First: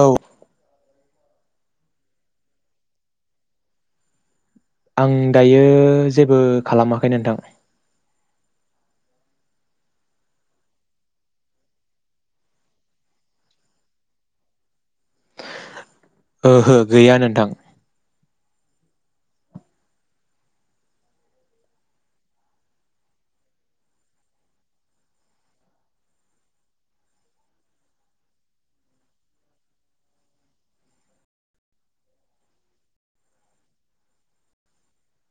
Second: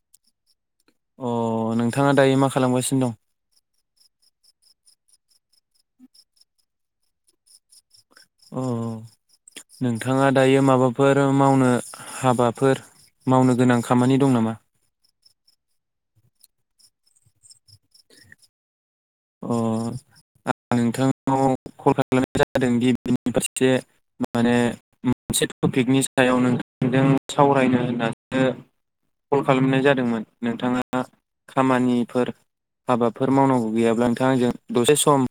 औ अ नोंथाङा दायो मा खालामगासिनो दं? आं दायो जेबो खालामाखै नोंथां। अ नोंथाङा दायो माबाफोर मावनो हाबाफोर मावनो गोनां खामानि दं नामा? ओहो गैया नोंथां। अ आ नोंथांनाव कल खालामनाय जादों गिबिनि फारसे माने मोनसे टपिकनि सायाव नोंथांजों सावरायनो होननासो कल खालामनाय जादोंमोन नोंथाङा खामानिफोर हाबाफोर मावनांगौ गैयाब्ला? थांजों दसे सम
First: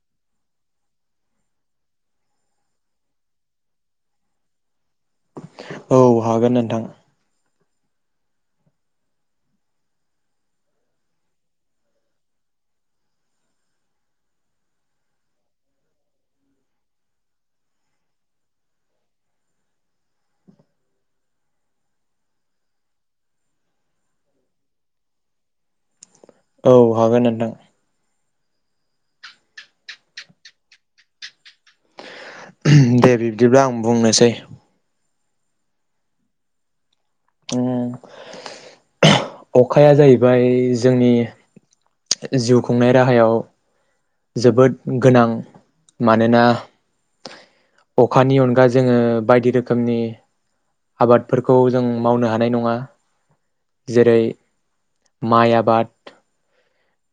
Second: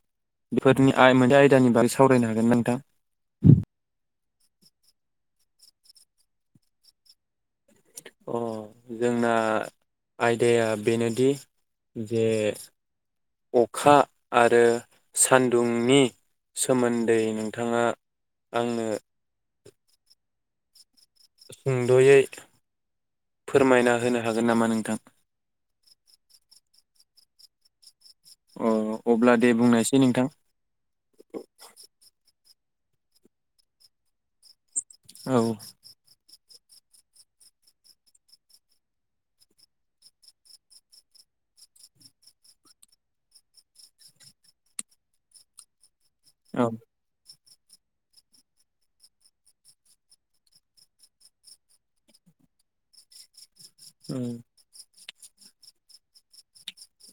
बेफोरनि आइ मोनसे आयदानि बागै सावरायनो हागोन नोंथां? अ हागोन नोंथां। अ जोंना आयदाया बेनोदि जे अखा आरो सान्दुंनि सोमोन्दै नोंथाङा आंनो सुंद'यै फोरमायना होनो हागोन नामा नोंथां? औ हागोन नोंथां। अ अब्ला दे बुंनायसै नोंथां। दे बिब्दिब्ला आं बुंनोसै। औ। ओम अखाया जाहैबाय जोंनि जिउ खुंनाय राहायाव जोबोद गोनां मानोना औ अखानि अनगा जोङो बायदि रोखोमनि आबादफोरखौ जों मावनो हानाय नङा। औ जेरै माइ आबाद।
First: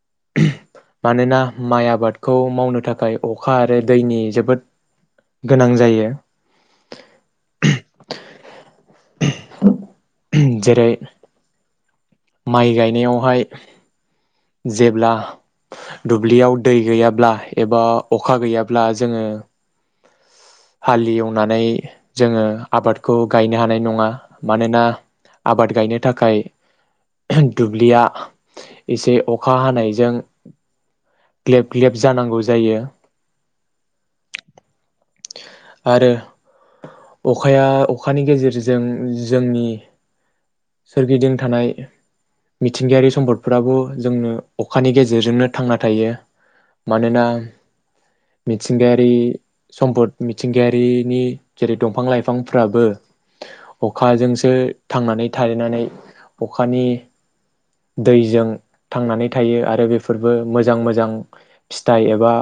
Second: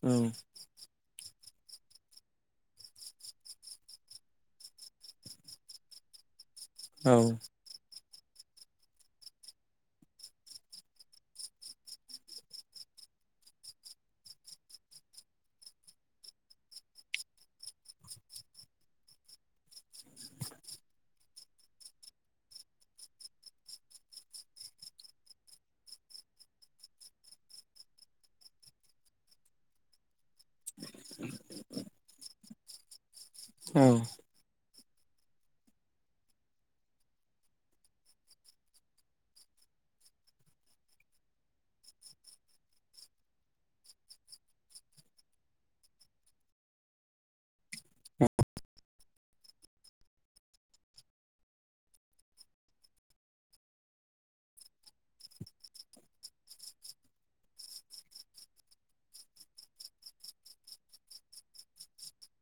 औ। मानोना माइ आबादखौ मावनो थाखाय अखा आरो दैनि जोबोद गोनां जायो। औ [inaudible] जेरै माइ गायनायावहाय जेब्ला दुब्लियाव दै गैयाब्ला एबा अखा गैयाब्ला जोङो हालि एवनानै जोङो आबादखौ गायनो हानाय नङा। मानोना आबाद गायनो थाखाय दुब्लिया एसे अखा हानायजों ग्लेब ग्लेब जानांगौ जायो। ओं। आरो अखाया अखानि गेजेरजों जोंनि सोरगिदिं थानाय मिथिंगायारि सम्पदफोराबो जोंनो अखानि गेजेरजोंनो थांना थायो मानोना मिथिंगायारि सम्पद मिथिंगायारिनि जेरै दंफां लाइफांफ्राबो अखाजोंसो थांनानै थायनानै अखानि दैजों थांनानै थायो आरो बेफोरबो मोजां मोजां फिथाइ एबा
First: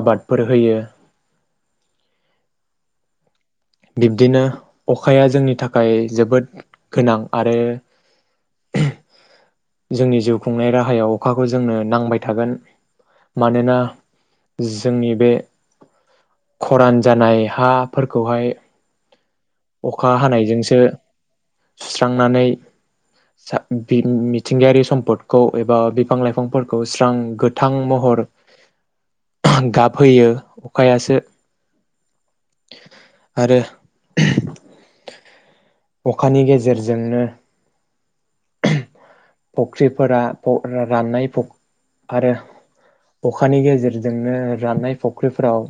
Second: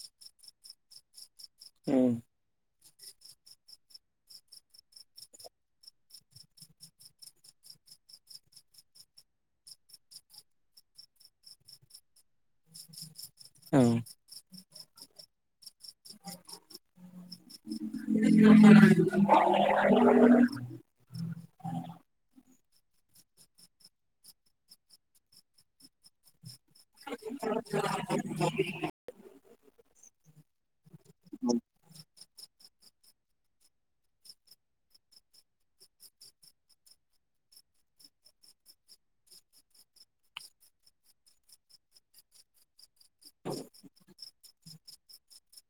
आबादफोर होयो। औ बिब्दिनो अखाया जोंनि थाखाय जोबोद गोनां आरो जोंनि जिउ खुंनाय राहायाव अखाखौ जोंनो नांबाय थागोन‌। मानोना औ जोंनि बे खरान जानाय हाफोरखौहाय अखा हानायजोंसो सुस्रांनानै सा बि मिथिंगायारि सम्पदखौ एबा बिफां लाइफांफोरखौ स्रां गोथां महर गाब होयो अखायासो आरो अखानि गेजेरजोंनो [inaudible] फख्रिफोरा फ राननाय फ आरो अखानि गेजेरजोंनो राननाय फख्रिफोराव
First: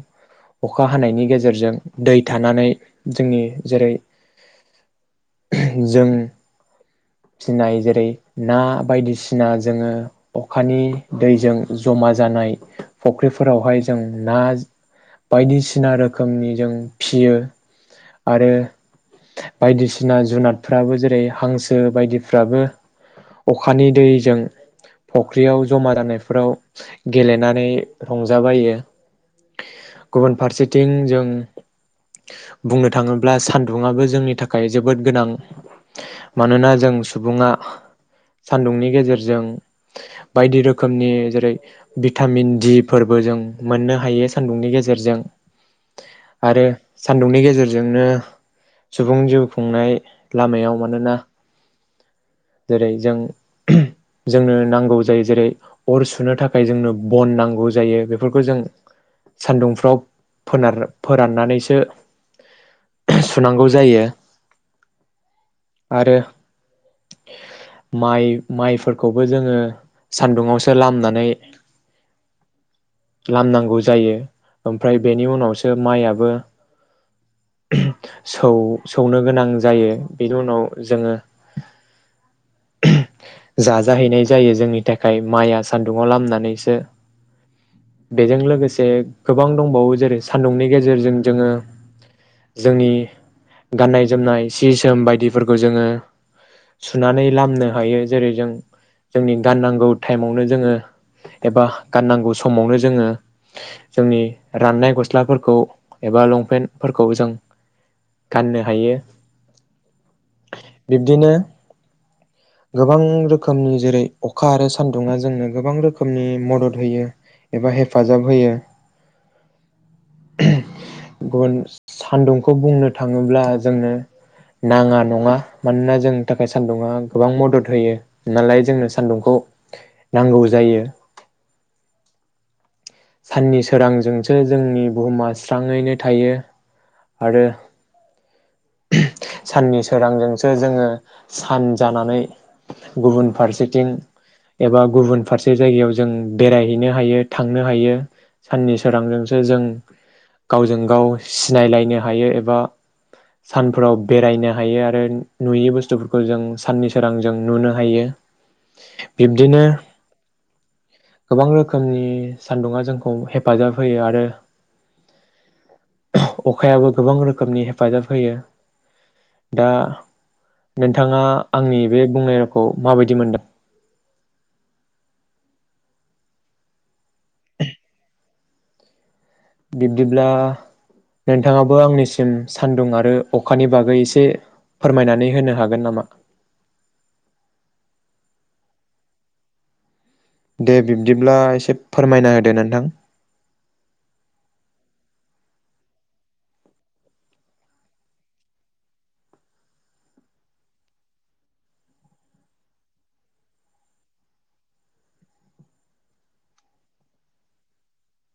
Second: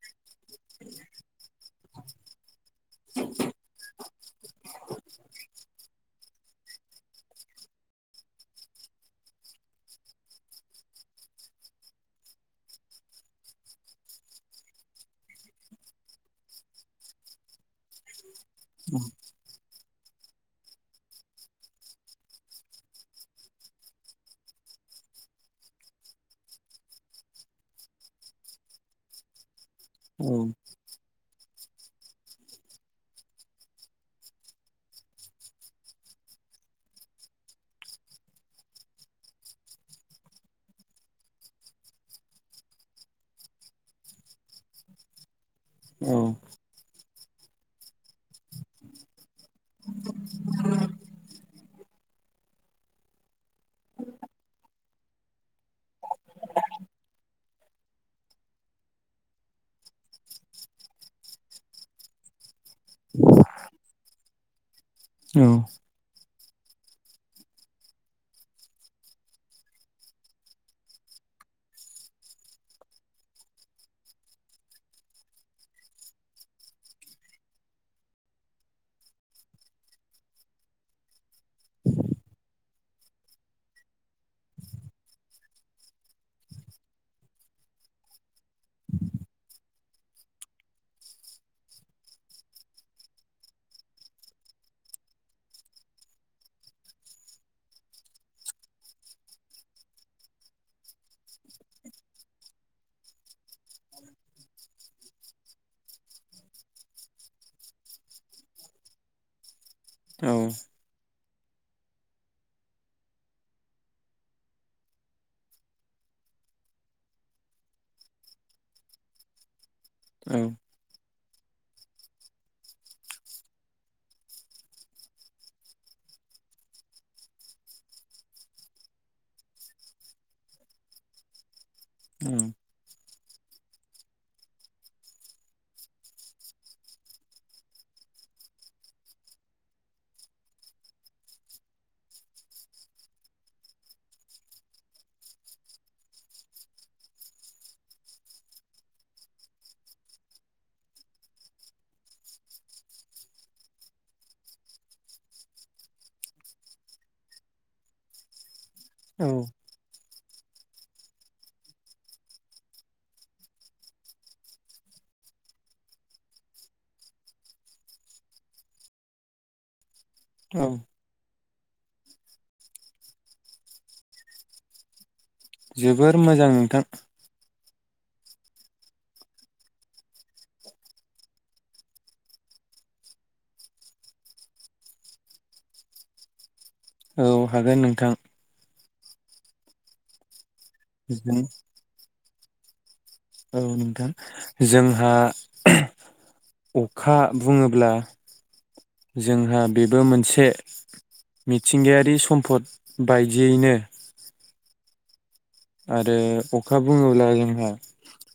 अखा हानायनि गेजेरजों दै थानानै जोंनि जेरै जों फिनाय जेरै ना बायदिसिना जोङो अखानि दैजों ज'मा जानाय फुख्रिफोरावहाय जों ना बायदिसिना रोखोमनि जों फियो आरो बायदिसिना जुनादफ्राबो जेरै हांसो बायदिफ्राबो अखानि दैजों फख्रियाव जमा जानायफोराव गेलेनानै रंजाबायो। गुबुन फारसेथिं जों बुंनो थाङोब्ला सानदुङाबो जोंनि थाखाय जोबोद गोनां मानोना जों सुबुङा सान्दुंनि गेजेरजों बायदि रोखोमनि जेरै भिटामिन दि फोरबो जों मोननो हायो सान्दुंनि गेजेरजों। औ आरो सान्दुंनि गेजेरजोंनो सुबुं जिउ खुंनाय लामायाव मानोना जेरै जों जोंनो नांगौ जायो जेरै अर सुनो थाखाय जोंनो बन नांगौ जायो बेफोरखौ जों सानदुंफ्राव फोनार फोराननानैसो सुनांगौ जायो। औ। आरो माइ माइफोरखौबो जोङो सानदुंआवसो लामनानै लामनांगौ जायो ओमफ्राय बेनि उनावसो माइयाबो सौ-सौनो गोनां जायो। बेनि उनाव जोङो जाजाहैनाय जायो जोंनि थाखाय माइआ सान्दुंआव लामनानैसो। बेजों लोगोसे गोबां दंबावो जेरै सान्दुंनि गेजेरजों जोङो जोंनि गाननाय जोमनाय सि जोम बायदिफोरखौ जोङो सुनानै लामनो हायो जेरै जों जोंनि गाननांगौ टाइमावनो जोङो एबा गाननांगौ समावनो जोङो जोंनि राननाय गस्लाफोरखौ एबा लंपेन्टफोरखौ जों गाननो हायो। औ बिब्दिनो गोबां रोखोमनि जेरै अखा आरो सानदुङा जोंनो गोबां रोखोमनि मदद होयो एबा हेफाजाब होयो। औ। गुबुन सान्दुंखौ बुंनो थाङोब्ला जोंनो नाङा नङा मानोना जोंनि थाख थाखाय सान्दुुंआ गोबां मदद होयो नालाय जोंनो सान्दुंखौ नांगौ जायो साननि सोरांजोंसो जोंनि बुहुमा स्राङैनो थायो आरो ओम साननि सोरांजोंसो जोङो सान जानानै गुबुन फारसेथिं एबा गुबुन फारसे जायगायाव जों बेरायहैनो हायो थांनो हायो साननि सोरांजोंसो जों गावजों गाव सिनायलायनो हायो एबा सानफोराव बेरायनो हायो आरो नुयै बुस्थुफोरखौ जों साननि सोरांजों नुनो हायो बिब्दिनो गोबां रोखोमनि सान्दुंङा जोंखौ हेफाजाब होयो आरो अखायाबो गोबां रोखोमनि हेफाजाब होयो दा औ नोंथाङा आंनि बे बुंनाय रावखौ माबायदि मोनदों जोबोर मोजां नोंथां [unintelligible] बिब्दिब्ला नोंथाङाबो आंनिसिम सान्दुं आरो अखानि बागै एसे फोरमायनानै होनो हागोन नामा? औ हागोन नोंथां दे बिब्दिब्ला जों एसे फोरमायना होद दे नोंथां औ नोंथां जोंहा अखा बुङोब्ला जोंहा बेबो मोनसे मिथिंगायारि सम्पद बायदियैनो आरो अखा बुङोब्ला जोंहा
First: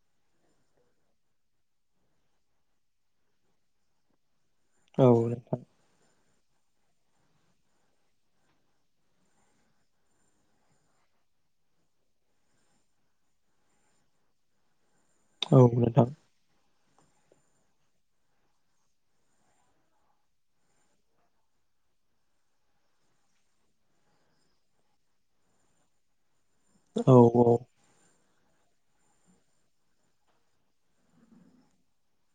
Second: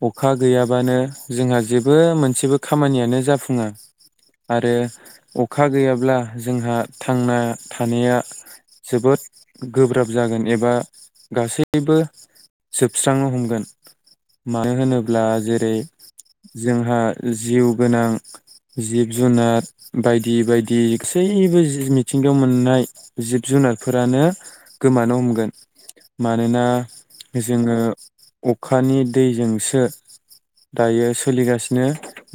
अखा गैयाबानो जोंहा जेबो मोनसेबो खामानियानो जाफुङा आरो औ नोंथां अखा गैयाब्ला जोंहा थांना थानाया जोबोद गोब्राब जागोन एबा गासैबो जोबस्रांनो हमगोन मानो होनोब ब्ला औ जेरै नोंथां जोंहा जिउ गोनां जिब जुनार बायदि बायदि गासैबो जि मिथिंगायाव मोननाय जिब जुनारफोरानो गोमानो हमगोन मानोना औ औ जोङो अखानि दैजोंसो दायो सोलिगासिनो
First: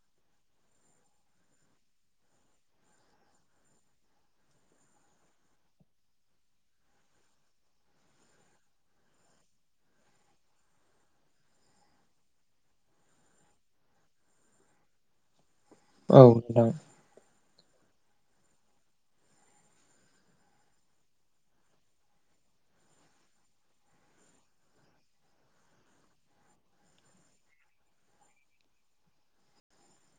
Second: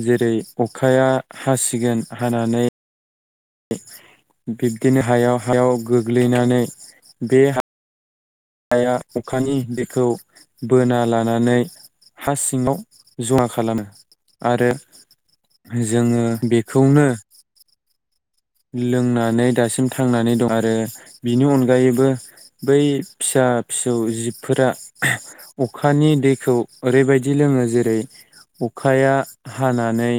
जेरै अखाया हासिगोन हानानै बिब्दिनो हायाव हायाव गोग्लैनानै बे हा हाया अखानि दैखौ बोना लानानै हा सिङाव जमा खालामो आरो औ जोङो नोंथां बेखौनो लोंनानै दासिम थांनानै दं आरो बिनि अनगायैबो बै फिसा फिसौ जिबफोरा अखानि दैखौ ओरैबायदि लोङो जेरै अखाया हानानै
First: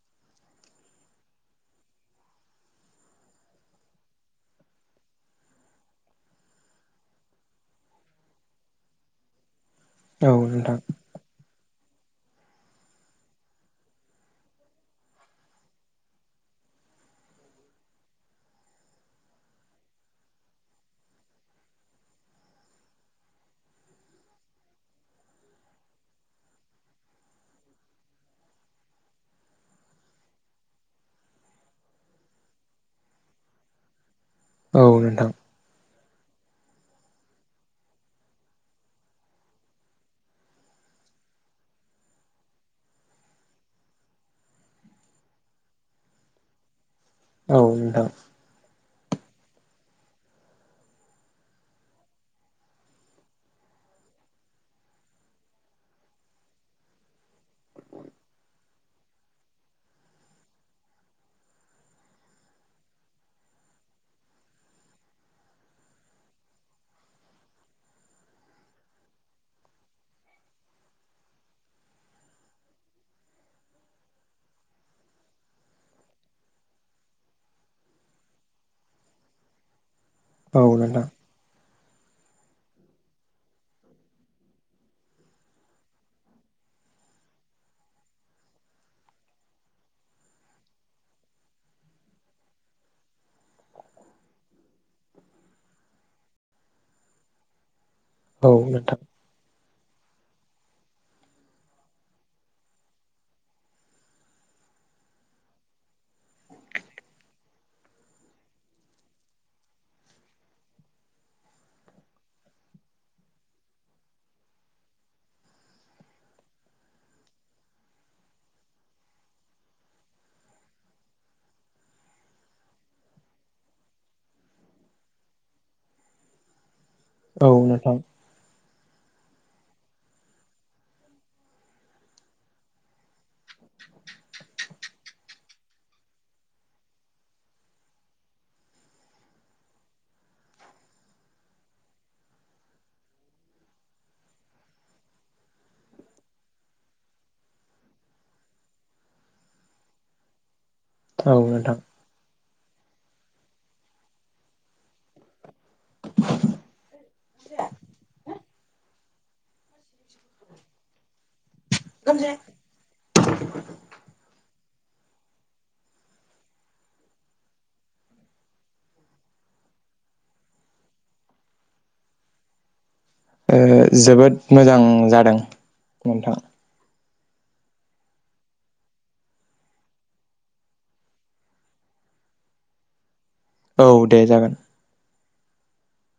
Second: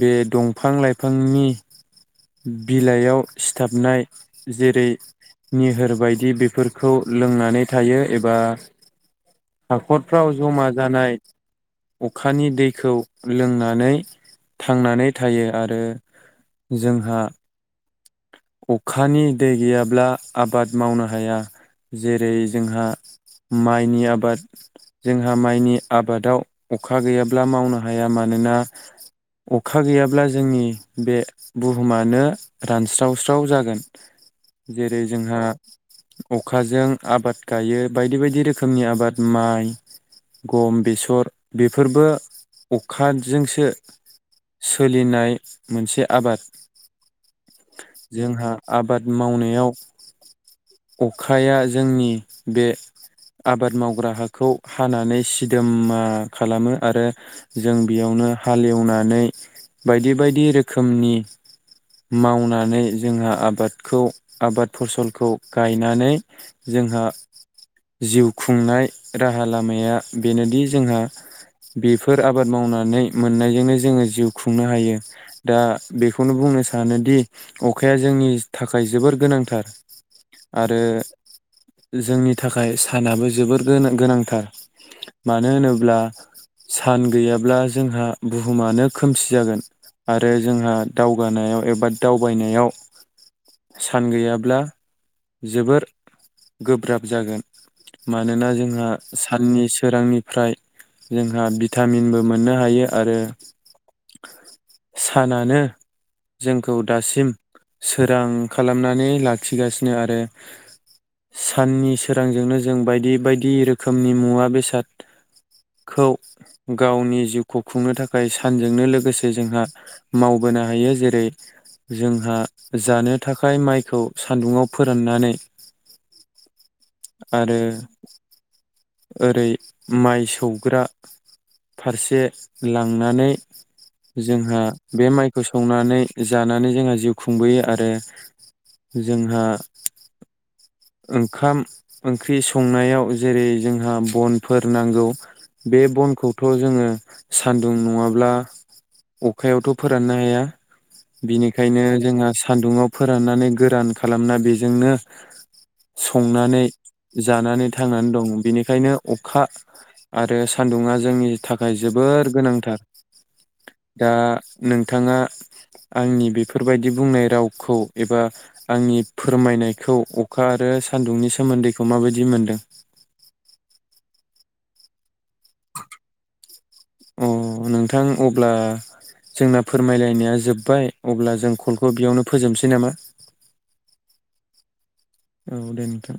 बे दंफां लाइफांनि बिलाइयाव सिथाबनाय जेरै निहोर बायदि बेफोरखौ लोंनानै थायो एबा हाखरफ्राव औ जमा नोंथां जानाय अखानि दैखौ लोंनानै थांनानै थायो आरो जोंहा अखानि दै गैयाब्ला आबाद मावनो हाया जेरै जोंहा माइनि आबाद जोंहा माइनि आबादाव अखा गैयाब्ला मावनो हाया मानोना अखा गैयाब्ला जोंनि बे बुहुमानो रानस्रावस्राव जागोन औ जेरै नोंथां जोंहा अखाजों आबाद गायो बायदि बायदि रोखोमनि आबाद माइ गम बेसर बेफोरबो अखाजोंसो सोलिनाय मोनसे आबाद औ नोंथां जोंहा आबाद मावनायाव अखाया जोंनि बे आबाद मावग्रा हाखौ हानानै सिदोमा खालामो आरो जों बेयावनो हालेवनानै बायदि बायदि रोखोमनि मावनानै जोंहा आबादखौ आबाद फसलखौ गायनानै जोंहा जिउ खुंनाय राहा लामाया बेनोदि जोंहा बेफोर आबाद मावनानै मोननायजोंनो जोङो जिउ खुंनो हायो दा बेखौनो बुंनो सानो। सानोदि अखाया जोंनि थाखाय जोबोर गोनांथार। औ आरो नोंथां जोंनि थाखाय सानाबो जोबोर गोनां गोनांथार मानो होनोब्ला सान गैयाब्ला जोंहा बुहुमानो खोमसि जागोन आरो जोंहा दावगानायाव एबा दावबायनायाव सान गैयाब्ला जोबोर गोब्राब जागोन। मानोना औ जोंहा नोंथां साननि सि सोरांनिफ्राय जोंहा भिटामिनबो मोननो हायो आरो सानानो जोंखौ दासिम सोरां खालामनानै लाखिगासिनो आरो साननि सोरांजोंनो जों बायदि बायदि रोखोमनि मुवा बेसादखौ गावनि जिउखौ खुंनो थाखाय सानजोंनो लोगोसे जोंहा मावबोनो हायो जेरै जोंहा जानो थाखाय माइखौ सान्दुंङाव फोराननानै औ आरो नोंथां ओरै माइ सौग्रा फारसे लांनानै जोंहा बे माइखौ सौनानै जानानै जोंहा जिउ खुंबोयो आरो जोंहा ओंखाम ओंख्रि संनायाव जेरै जोंहा बनफोर नांगौ बे बनखौथ' जोङो सानदुं नङाब्ला अखायावथ' फोराननो हाया। औ नोंथां बिनिखायनो जोंहा सा सान्दुङाव फोराननानै गोरान खालामना बेजोंनो संनानै जानानै थांनानै दं। बेनिखायनो अखा आरो सान्दुंङा जोंनि थाखाय जोबोर गोनांथार दा नोंथाङा आंनि बेफोरबायदि बुंनाय रावखौ एबा आंनि फोरमायनायखौ अखा आरो सान्दुंनि सोमोन्दैखौ माबायदि मोनदों? ओ जोबोद मोजां जादों नोंथां। अ नोंथां अब्ला जोंना फोरमायलायनाया जोब्बाय अब्ला जों कलखौ बेयावनो फोजोबनोसै नामा? औ दे जागोन। औ दे नोंथां।